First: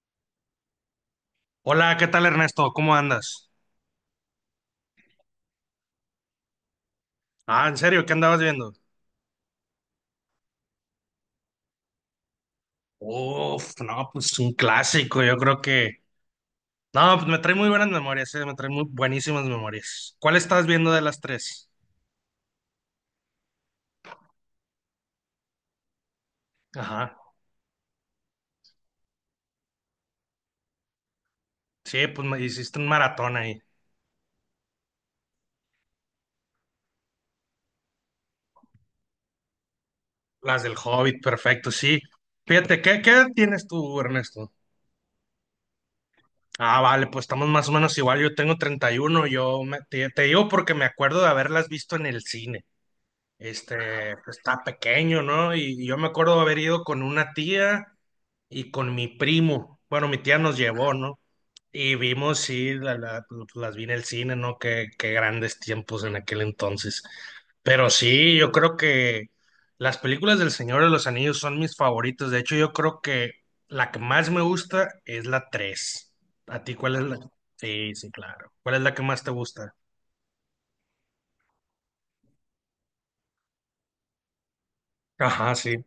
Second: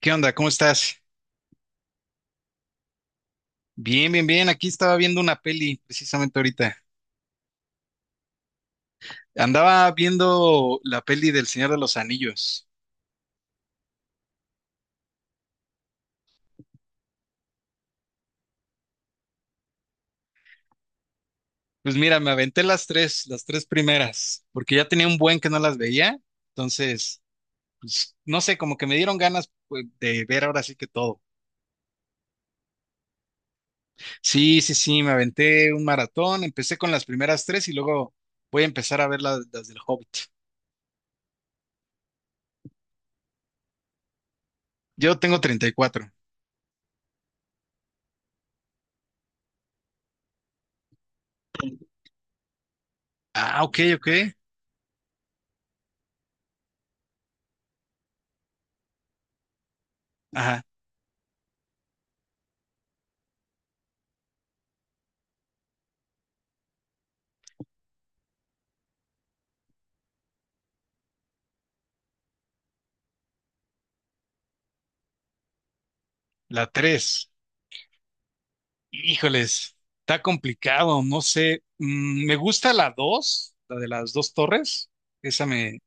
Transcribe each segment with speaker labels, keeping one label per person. Speaker 1: ¿Qué onda? ¿Cómo estás?
Speaker 2: Hola, ¿qué tal Ernesto? ¿Cómo andas?
Speaker 1: Bien, bien, bien. Aquí estaba viendo una peli precisamente ahorita.
Speaker 2: Ah, ¿en serio? ¿Qué andabas viendo?
Speaker 1: Andaba viendo la peli del Señor de los Anillos.
Speaker 2: Uf, no, pues un clásico, yo creo que. No, pues me trae muy buenas memorias, me trae muy buenísimas memorias. ¿Cuál estás viendo de las tres?
Speaker 1: Pues mira, me aventé las tres primeras, porque ya tenía un buen que no las veía. Entonces,
Speaker 2: Ajá.
Speaker 1: pues no sé, como que me dieron ganas pues, de ver ahora sí que todo.
Speaker 2: Sí, pues me hiciste un maratón ahí.
Speaker 1: Sí, sí, sí, me aventé un maratón. Empecé con las primeras tres y luego voy a empezar a ver las del Hobbit.
Speaker 2: Las del Hobbit, perfecto, sí. Fíjate, ¿qué edad tienes tú, Ernesto?
Speaker 1: Yo tengo 34.
Speaker 2: Ah, vale, pues estamos más o menos igual, yo tengo 31, te digo porque me acuerdo de haberlas visto en el cine.
Speaker 1: Ah, ok, ok.
Speaker 2: Este, pues, está pequeño, ¿no? Y yo me acuerdo haber ido con una tía y con mi primo. Bueno, mi tía nos
Speaker 1: Ajá,
Speaker 2: llevó, ¿no? Y vimos, sí, pues, las vi en el cine, ¿no? Qué grandes tiempos en aquel entonces. Pero sí, yo creo que las películas del Señor de los Anillos son mis favoritas. De hecho, yo creo que la que más me gusta es la 3. ¿A
Speaker 1: la
Speaker 2: ti cuál es la?
Speaker 1: tres.
Speaker 2: Sí, sí, claro. ¿Cuál es la que más te gusta?
Speaker 1: Híjoles, está complicado, no sé. Mm, me gusta la 2, la de las dos torres. Esa
Speaker 2: Ajá,
Speaker 1: me,
Speaker 2: sí.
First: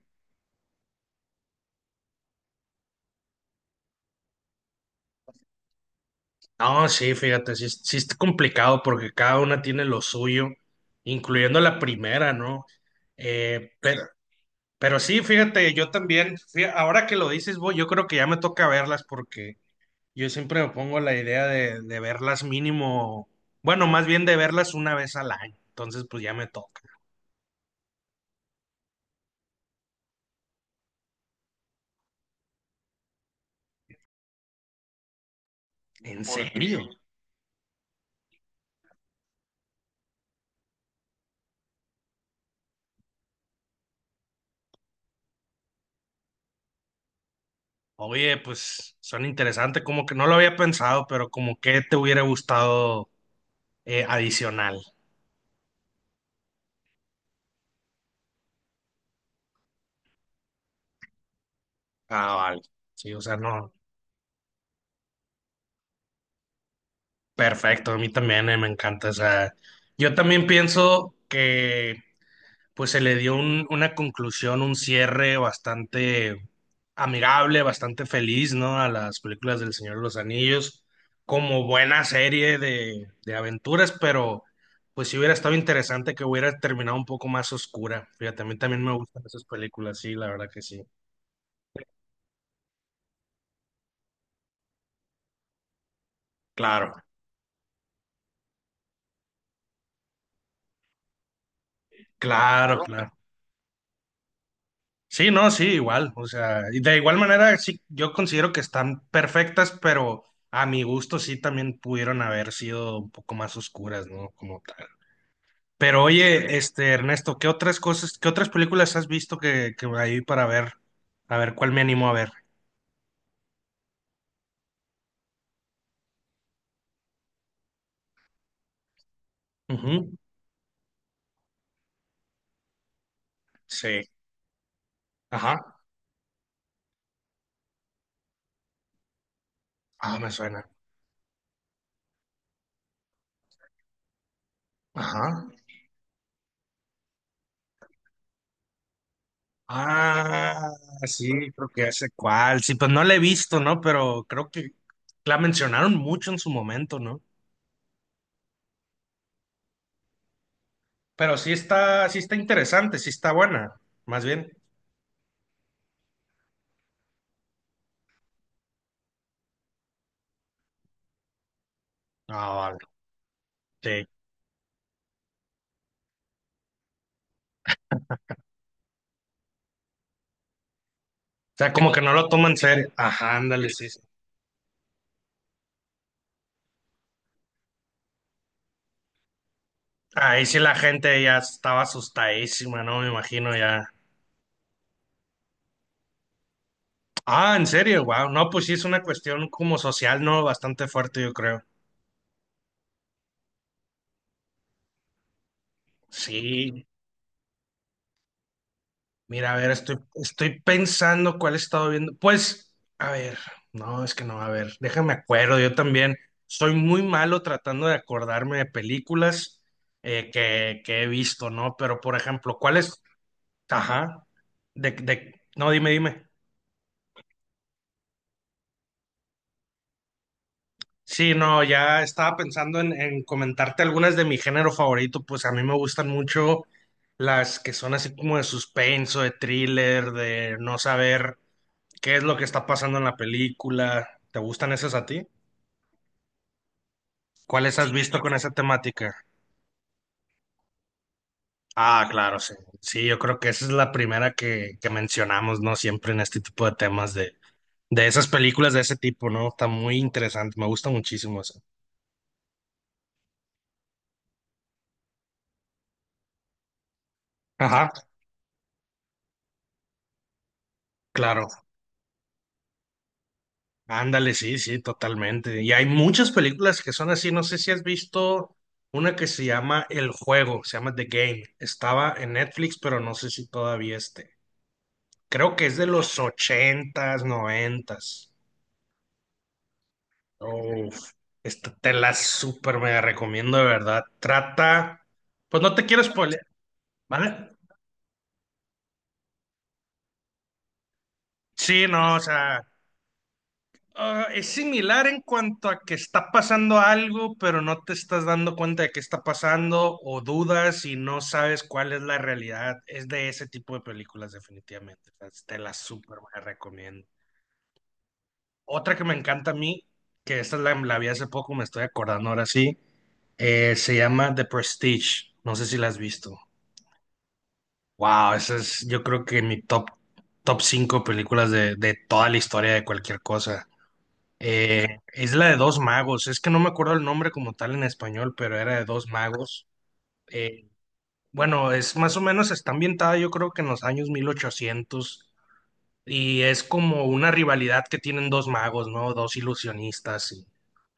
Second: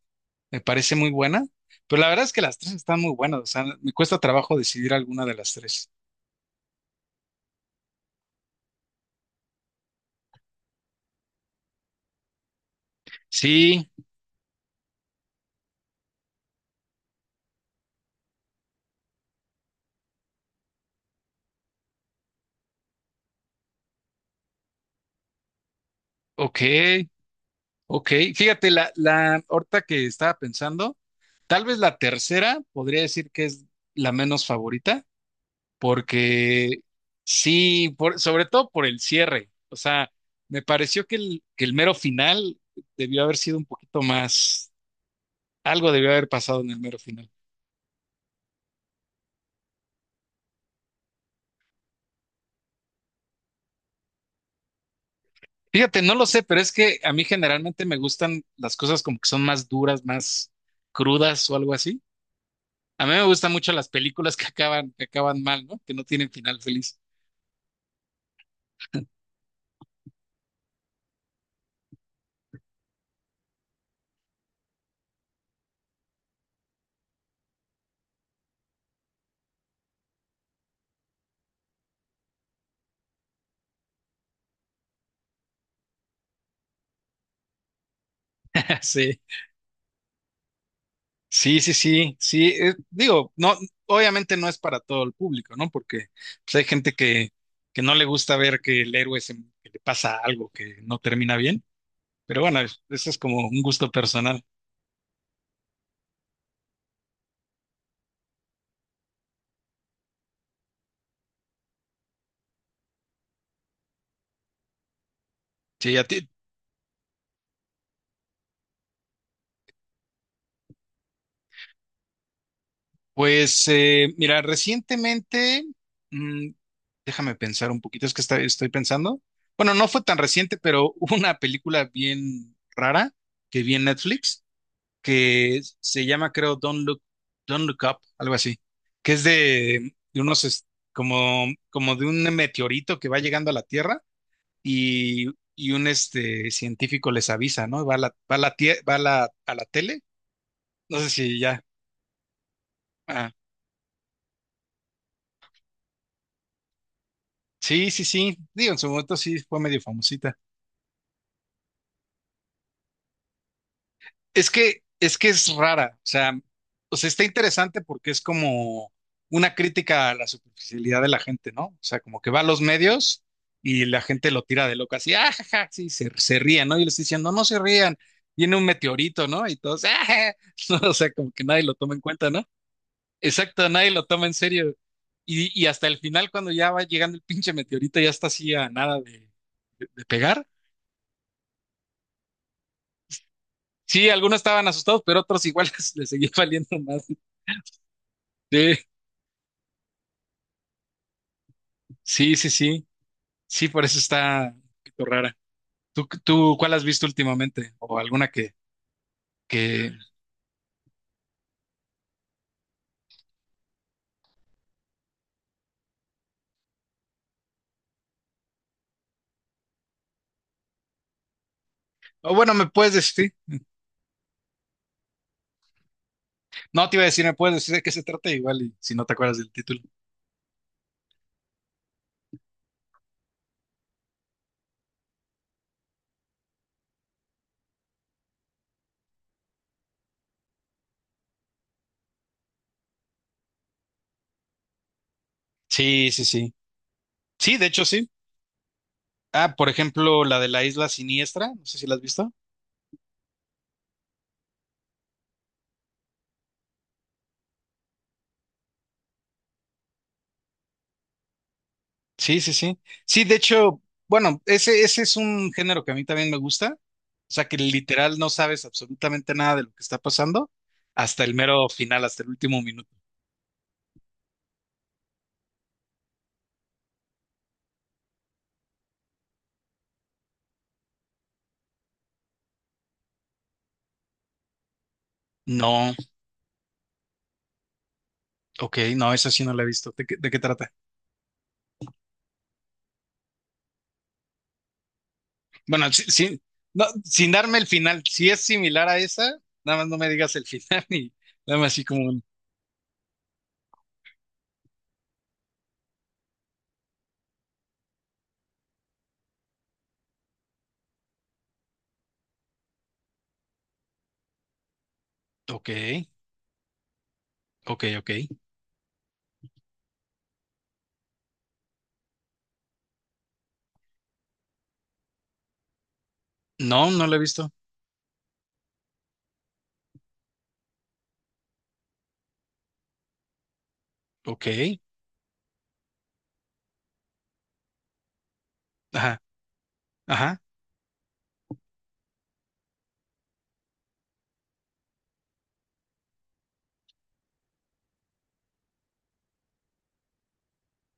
Speaker 1: me parece muy buena. Pero la verdad es que las tres están muy buenas. O sea, me cuesta trabajo decidir alguna de las tres.
Speaker 2: No, sí, fíjate, sí, sí está complicado porque cada una tiene lo suyo, incluyendo la primera, ¿no?
Speaker 1: Sí,
Speaker 2: Pero, sí, fíjate, yo también, ahora que lo dices, voy yo creo que ya me toca verlas porque yo siempre me pongo la idea de verlas mínimo, bueno, más bien de verlas una vez al año, entonces pues ya me
Speaker 1: ok,
Speaker 2: toca.
Speaker 1: ok. Fíjate, la ahorita que estaba pensando, tal vez la tercera podría decir que es la menos favorita,
Speaker 2: ¿En
Speaker 1: porque
Speaker 2: serio?
Speaker 1: sí, sobre todo por el cierre. O sea, me pareció que que el mero final debió haber sido un poquito más, algo debió haber pasado en el mero final.
Speaker 2: Oye, pues son interesantes, como que no lo había pensado, pero como que te hubiera gustado adicional.
Speaker 1: Fíjate, no lo sé, pero es que a mí generalmente me gustan las cosas como que son más duras, más crudas o algo así.
Speaker 2: Ah, vale.
Speaker 1: A mí
Speaker 2: Sí, o
Speaker 1: me
Speaker 2: sea,
Speaker 1: gustan mucho
Speaker 2: no.
Speaker 1: las películas que acaban mal, ¿no? Que no tienen final feliz.
Speaker 2: Perfecto, a mí también me encanta. O sea, yo también pienso que pues se le dio una conclusión, un cierre bastante amigable, bastante feliz, ¿no? A las películas del Señor de los Anillos, como buena serie de aventuras, pero pues sí hubiera estado interesante que hubiera terminado un poco más oscura. Fíjate, a mí también me
Speaker 1: Sí.
Speaker 2: gustan esas películas, sí, la verdad que sí.
Speaker 1: Sí, sí, sí, sí. Digo, no, obviamente no es para todo el público, ¿no? Porque pues, hay
Speaker 2: Claro,
Speaker 1: que no le gusta ver que el que le pasa algo que no termina bien. Pero bueno,
Speaker 2: claro,
Speaker 1: eso
Speaker 2: claro.
Speaker 1: es como un gusto personal.
Speaker 2: Sí, no, sí, igual. O sea, y de igual manera, sí, yo considero que están perfectas, pero a mi gusto sí también pudieron haber sido un poco más oscuras, ¿no? Como tal.
Speaker 1: Sí,
Speaker 2: Pero
Speaker 1: a ti.
Speaker 2: oye, este, Ernesto, ¿qué otras cosas, qué otras películas has visto que ahí para ver, a ver cuál me animo a ver?
Speaker 1: Pues mira, recientemente, mm, déjame pensar un poquito, es que estoy pensando. Bueno, no fue
Speaker 2: Ujú.
Speaker 1: tan reciente, pero hubo una película bien rara que vi en
Speaker 2: Sí.
Speaker 1: Netflix, que
Speaker 2: Ajá.
Speaker 1: se llama, creo, Don't Look Up, algo así, que es
Speaker 2: Ah,
Speaker 1: de
Speaker 2: me
Speaker 1: unos,
Speaker 2: suena.
Speaker 1: como, como de un meteorito que va llegando a la Tierra y,
Speaker 2: Ajá.
Speaker 1: y un este, científico les avisa, ¿no? Va a la, tie- va a la tele,
Speaker 2: Ah,
Speaker 1: no sé
Speaker 2: sí,
Speaker 1: si ya.
Speaker 2: creo que ya sé cuál. Sí, pues no la he
Speaker 1: Ah,
Speaker 2: visto, ¿no? Pero creo que la mencionaron mucho en su momento, ¿no?
Speaker 1: sí, sí, sí, digo, en su momento sí fue medio famosita.
Speaker 2: Pero sí está interesante, sí está buena, más bien.
Speaker 1: Es que es rara, o sea, está interesante porque es como una crítica a la superficialidad de la gente, ¿no? O sea, como que va a
Speaker 2: Ah,
Speaker 1: los
Speaker 2: vale,
Speaker 1: medios y
Speaker 2: sí.
Speaker 1: la
Speaker 2: O
Speaker 1: gente lo tira de loca, así, ah, ja, ja", sí, se ríen, ¿no? Y les dicen, no, no se rían, viene un meteorito, ¿no? Y todos, ah, ja". No, o sea, como que nadie
Speaker 2: sea,
Speaker 1: lo
Speaker 2: como
Speaker 1: toma en
Speaker 2: que no lo
Speaker 1: cuenta, ¿no?
Speaker 2: toma en serio. Ajá,
Speaker 1: Exacto,
Speaker 2: ándale, sí,
Speaker 1: nadie
Speaker 2: sí.
Speaker 1: lo toma en serio. Y hasta el final, cuando ya va llegando el pinche meteorito, ya está así a nada de, de pegar.
Speaker 2: Ahí sí la gente ya estaba asustadísima, ¿no? Me imagino ya.
Speaker 1: Sí, algunos estaban asustados, pero otros igual les seguía valiendo más.
Speaker 2: Ah, en serio, wow. No, pues sí
Speaker 1: Sí.
Speaker 2: es una cuestión como social, ¿no? Bastante fuerte, yo creo.
Speaker 1: Sí, sí, sí. Sí, por eso está un poquito rara. ¿Tú cuál has
Speaker 2: Sí.
Speaker 1: visto últimamente? ¿O alguna
Speaker 2: Mira, a ver,
Speaker 1: que...
Speaker 2: estoy pensando cuál he estado viendo. Pues, a ver, no, es que no, a ver, déjame acuerdo, yo también soy muy malo tratando de acordarme de películas que he visto, ¿no? Pero, por
Speaker 1: O bueno,
Speaker 2: ejemplo,
Speaker 1: me
Speaker 2: ¿cuál
Speaker 1: puedes
Speaker 2: es?
Speaker 1: decir.
Speaker 2: Ajá, no, dime, dime.
Speaker 1: No te iba a decir, me puedes decir de qué se trata igual y si no te acuerdas del título.
Speaker 2: Sí, no, ya estaba pensando en comentarte algunas de mi género favorito, pues a mí me gustan mucho las que son así como de suspenso, de thriller, de no saber ¿qué es lo que está pasando en la película? ¿Te gustan esas a ti?
Speaker 1: Sí, sí, sí. Sí, de
Speaker 2: ¿Cuáles
Speaker 1: hecho
Speaker 2: has sí,
Speaker 1: sí.
Speaker 2: visto con esa temática?
Speaker 1: Ah, por ejemplo, la de la Isla Siniestra, no sé si la has
Speaker 2: Ah,
Speaker 1: visto.
Speaker 2: claro, sí. Sí, yo creo que esa es la primera que mencionamos, ¿no? Siempre en este tipo de temas de esas películas de ese tipo, ¿no? Está muy interesante, me gusta muchísimo eso.
Speaker 1: Sí, sí, sí. Sí, de hecho, bueno, ese es un género que a mí también me gusta. O sea, que
Speaker 2: Ajá,
Speaker 1: literal no sabes absolutamente nada de lo que está pasando hasta el
Speaker 2: claro.
Speaker 1: mero final, hasta el último minuto.
Speaker 2: Ándale, sí, sí, totalmente. Y hay muchas películas que son así. No sé si has visto una que se llama El Juego, se llama The Game. Estaba en Netflix, pero no sé si todavía esté. Creo que es de
Speaker 1: No.
Speaker 2: los ochentas, noventas.
Speaker 1: Ok, no, esa sí no la he visto. De qué trata?
Speaker 2: Uf, esta te la súper mega recomiendo, de verdad. Trata, pues no te
Speaker 1: Bueno, sí,
Speaker 2: quiero
Speaker 1: sí,
Speaker 2: spoiler,
Speaker 1: no, sin
Speaker 2: ¿vale?
Speaker 1: darme el final, si es similar a esa, nada más no me digas el final y dame así
Speaker 2: Sí,
Speaker 1: como
Speaker 2: no, o
Speaker 1: un...
Speaker 2: sea, ah, es similar en cuanto a que está pasando algo, pero no te estás dando cuenta de qué está pasando o dudas y no sabes cuál es la realidad. Es de ese tipo de películas, definitivamente. O sea, te
Speaker 1: Ok,
Speaker 2: la súper mega recomiendo.
Speaker 1: ok, ok.
Speaker 2: Otra que me encanta a mí, que esta la vi hace poco, me estoy acordando ahora sí. Se llama The Prestige. No sé si la has visto.
Speaker 1: No, no la he visto.
Speaker 2: Wow, esa es, yo creo que en mi top, 5 películas de toda la historia de cualquier cosa.
Speaker 1: Ok,
Speaker 2: Eh, es la de dos magos. Es que no me acuerdo el nombre como tal en español, pero era de dos
Speaker 1: ajá,
Speaker 2: magos.
Speaker 1: ajá,
Speaker 2: Eh, bueno, es más o menos, está ambientada yo creo que en los años 1800. Y es como una rivalidad que tienen dos magos, ¿no? Dos ilusionistas y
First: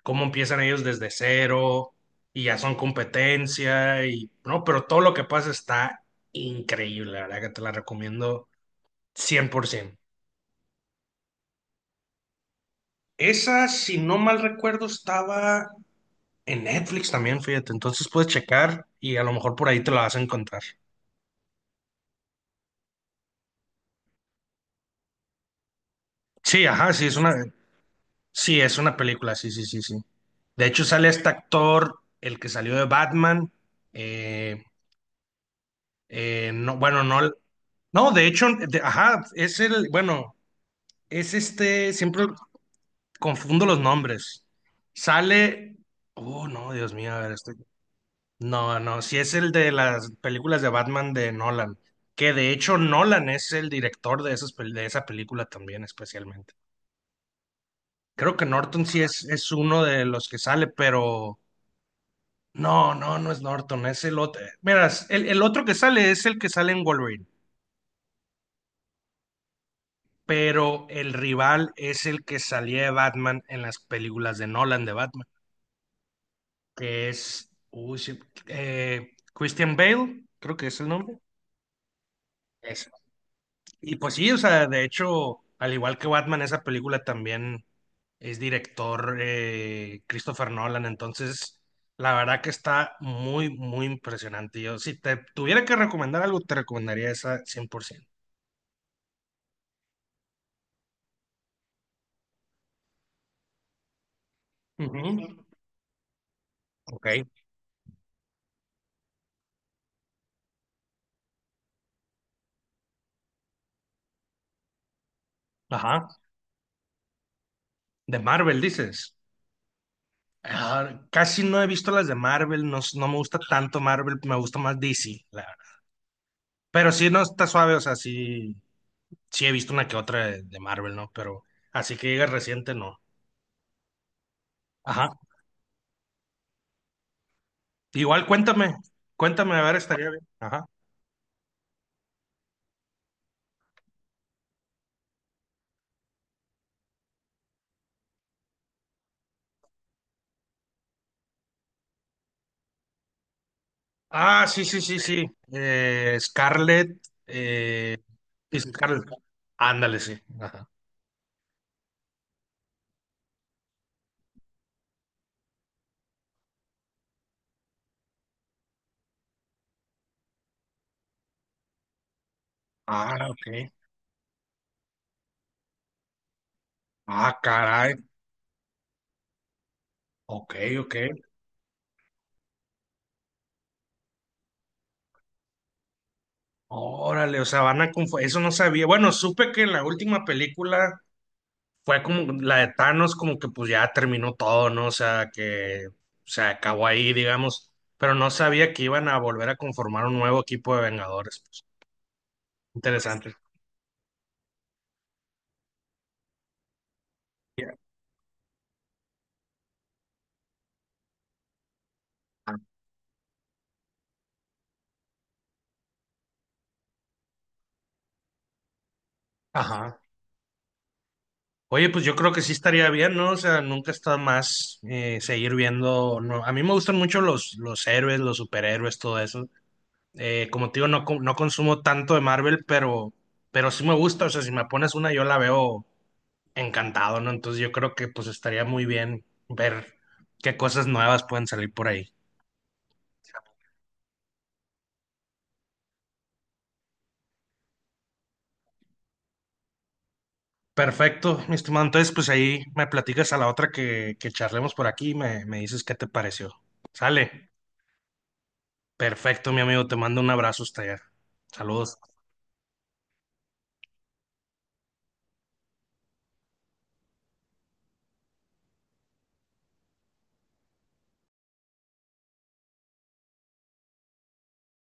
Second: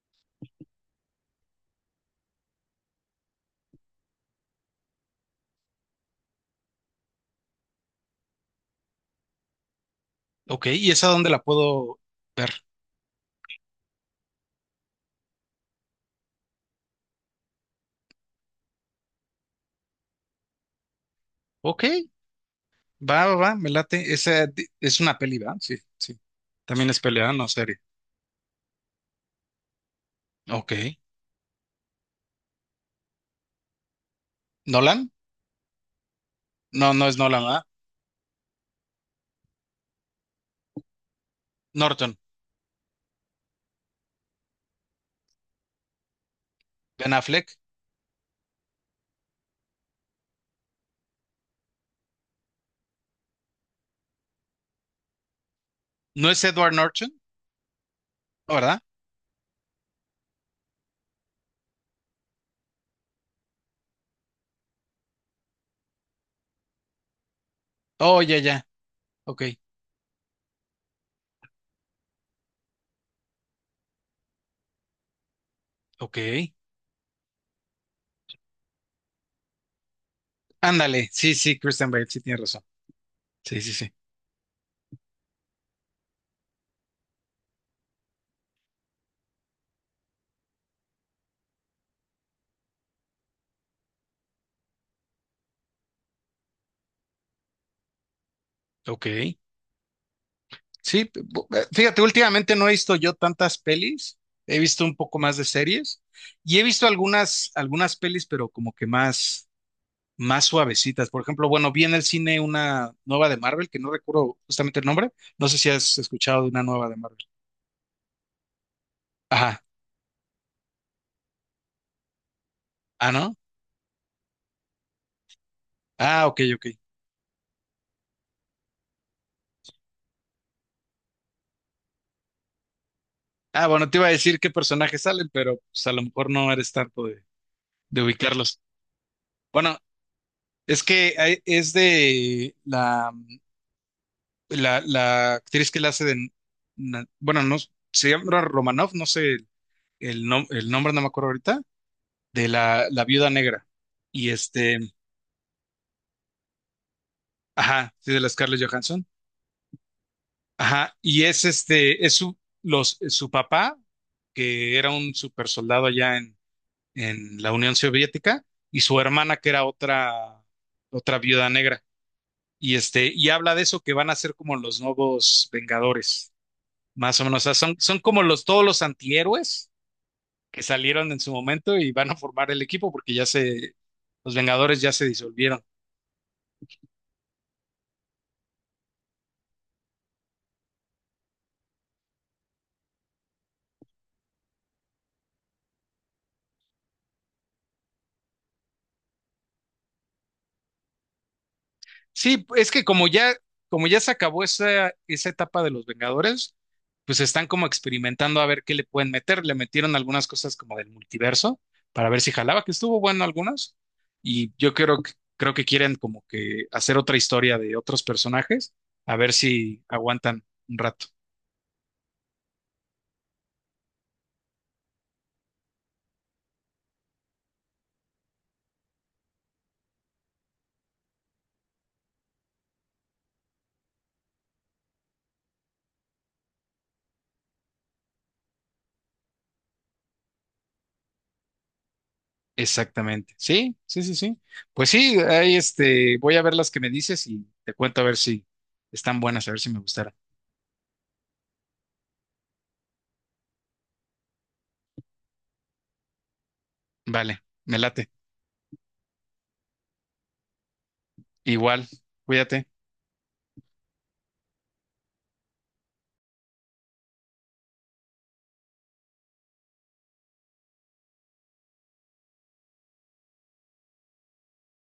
Speaker 2: cómo empiezan ellos desde cero y ya son competencia y no, pero todo lo que pasa está increíble, la verdad que te la recomiendo 100%.
Speaker 1: ok. ¿Y esa dónde la puedo ver?
Speaker 2: Esa, si no mal recuerdo, estaba en Netflix también, fíjate, entonces puedes checar y a lo mejor por ahí te la vas a encontrar.
Speaker 1: Ok, va, va, va, me late. Esa es una peli, ¿va? Sí, sí.
Speaker 2: Sí,
Speaker 1: También
Speaker 2: ajá,
Speaker 1: es pelea, no serie.
Speaker 2: sí, es una película, sí, sí, sí, sí. De
Speaker 1: Ok.
Speaker 2: hecho, sale este actor, el que salió de Batman. eh,
Speaker 1: ¿Nolan?
Speaker 2: No,
Speaker 1: No,
Speaker 2: bueno,
Speaker 1: no es
Speaker 2: no,
Speaker 1: Nolan, ¿verdad?
Speaker 2: no, de hecho, ajá, es el, bueno, es este,
Speaker 1: Norton.
Speaker 2: siempre confundo los nombres. Sale, oh, no, Dios
Speaker 1: Ben
Speaker 2: mío, a ver,
Speaker 1: Affleck.
Speaker 2: no, no, si es el de las películas de Batman de Nolan, que de hecho Nolan es el director de esas, de esa película también,
Speaker 1: ¿No es
Speaker 2: especialmente.
Speaker 1: Edward Norton?
Speaker 2: Creo que
Speaker 1: ¿No, ¿verdad?
Speaker 2: Norton sí es uno de los que sale, pero no, no, no es Norton, es el otro. Miras, el otro que sale es el que sale en Wolverine.
Speaker 1: Oh, ya, ya. Ok.
Speaker 2: Pero el rival es el que salía de Batman en las películas de Nolan de Batman,
Speaker 1: Ok.
Speaker 2: que es uy, sí, Christian Bale, creo que es el
Speaker 1: Ándale,
Speaker 2: nombre.
Speaker 1: sí, sí, Christian Bale, sí tienes razón.
Speaker 2: Ese.
Speaker 1: Sí, sí, sí.
Speaker 2: Y pues sí, o sea, de hecho, al igual que Batman, esa película también es director Christopher Nolan, entonces la verdad que está muy, muy impresionante. Yo, si te tuviera que recomendar algo, te recomendaría esa 100%.
Speaker 1: Ok. Sí, fíjate, últimamente no he visto yo tantas pelis, he visto un poco más
Speaker 2: Ujú.
Speaker 1: de series y he visto
Speaker 2: Ok,
Speaker 1: algunas, algunas pelis, pero como que más, más suavecitas. Por ejemplo, bueno, vi en el cine una nueva de Marvel, que no recuerdo justamente el nombre. No sé si has
Speaker 2: ajá.
Speaker 1: escuchado de una nueva de Marvel.
Speaker 2: De Marvel, dices.
Speaker 1: Ajá.
Speaker 2: Ah, casi no he visto las de Marvel, no, no
Speaker 1: Ah,
Speaker 2: me
Speaker 1: ¿no?
Speaker 2: gusta tanto Marvel, me gusta más DC, la verdad.
Speaker 1: Ah, ok, ok.
Speaker 2: Pero sí, no está suave, o sea, sí, sí he visto una que otra de Marvel, ¿no? Pero así que llega reciente, no.
Speaker 1: Ah, bueno, te iba a decir qué personajes
Speaker 2: Ajá.
Speaker 1: salen, pero pues, a lo mejor no eres tanto de
Speaker 2: Igual
Speaker 1: ubicarlos.
Speaker 2: cuéntame, cuéntame, a ver,
Speaker 1: Bueno,
Speaker 2: estaría bien. Ajá.
Speaker 1: es es de la actriz que la hace de, bueno, no, se llama Romanoff, no sé el nombre, no me acuerdo ahorita, de la viuda negra. Y
Speaker 2: Ah, sí, sí,
Speaker 1: este,
Speaker 2: sí, sí. Scarlett,
Speaker 1: ajá,
Speaker 2: eh,
Speaker 1: sí, de la
Speaker 2: sí,
Speaker 1: Scarlett Johansson.
Speaker 2: Scarlett. Ándale, sí. Ajá.
Speaker 1: Ajá, y es este, es su papá, que era un super soldado allá en la Unión Soviética, y su hermana, que era otra, otra viuda negra. Y este,
Speaker 2: Ah,
Speaker 1: y habla de
Speaker 2: ok.
Speaker 1: eso que van a ser como los nuevos Vengadores. Más o
Speaker 2: Ah,
Speaker 1: menos, o sea, son,
Speaker 2: caray.
Speaker 1: son como los, todos los antihéroes
Speaker 2: Ok,
Speaker 1: que
Speaker 2: ok.
Speaker 1: salieron en su momento y van a formar el equipo porque ya se, los Vengadores ya se disolvieron.
Speaker 2: Órale, o sea, van a confundir. Eso no sabía. Bueno, supe que en la última película fue como la de Thanos, como que pues ya terminó todo, ¿no? O sea, que se acabó ahí, digamos, pero no sabía que iban a volver a conformar un nuevo equipo de Vengadores. Pues,
Speaker 1: Sí, es que
Speaker 2: interesante.
Speaker 1: como ya se acabó esa, esa etapa de los Vengadores, pues están como
Speaker 2: Ya.
Speaker 1: experimentando a ver qué le pueden meter. Le metieron algunas cosas como del multiverso para ver si jalaba, que estuvo bueno algunas. Y yo creo, creo que quieren como que hacer otra historia de otros personajes, a ver si
Speaker 2: Ajá.
Speaker 1: aguantan un rato.
Speaker 2: Oye, pues yo creo que sí estaría bien, ¿no? O sea, nunca está más seguir viendo. No. A mí me gustan mucho los héroes, los superhéroes, todo eso. Como te digo, no, no consumo tanto de Marvel, pero, sí me gusta. O sea, si me pones una, yo la veo encantado, ¿no? Entonces yo creo que pues estaría muy bien ver qué cosas nuevas pueden salir por ahí.
Speaker 1: Exactamente. Sí, sí, sí, sí. Pues sí, ahí este, voy a ver las que me dices y te cuento a ver si están buenas, a ver si me gustaron.
Speaker 2: Perfecto, mi estimado. Entonces, pues ahí me platicas a la otra que charlemos por aquí y me dices qué te pareció.
Speaker 1: Vale,
Speaker 2: Sale.
Speaker 1: me late.
Speaker 2: Perfecto, mi amigo. Te mando un abrazo hasta allá.
Speaker 1: Igual,
Speaker 2: Saludos.
Speaker 1: cuídate.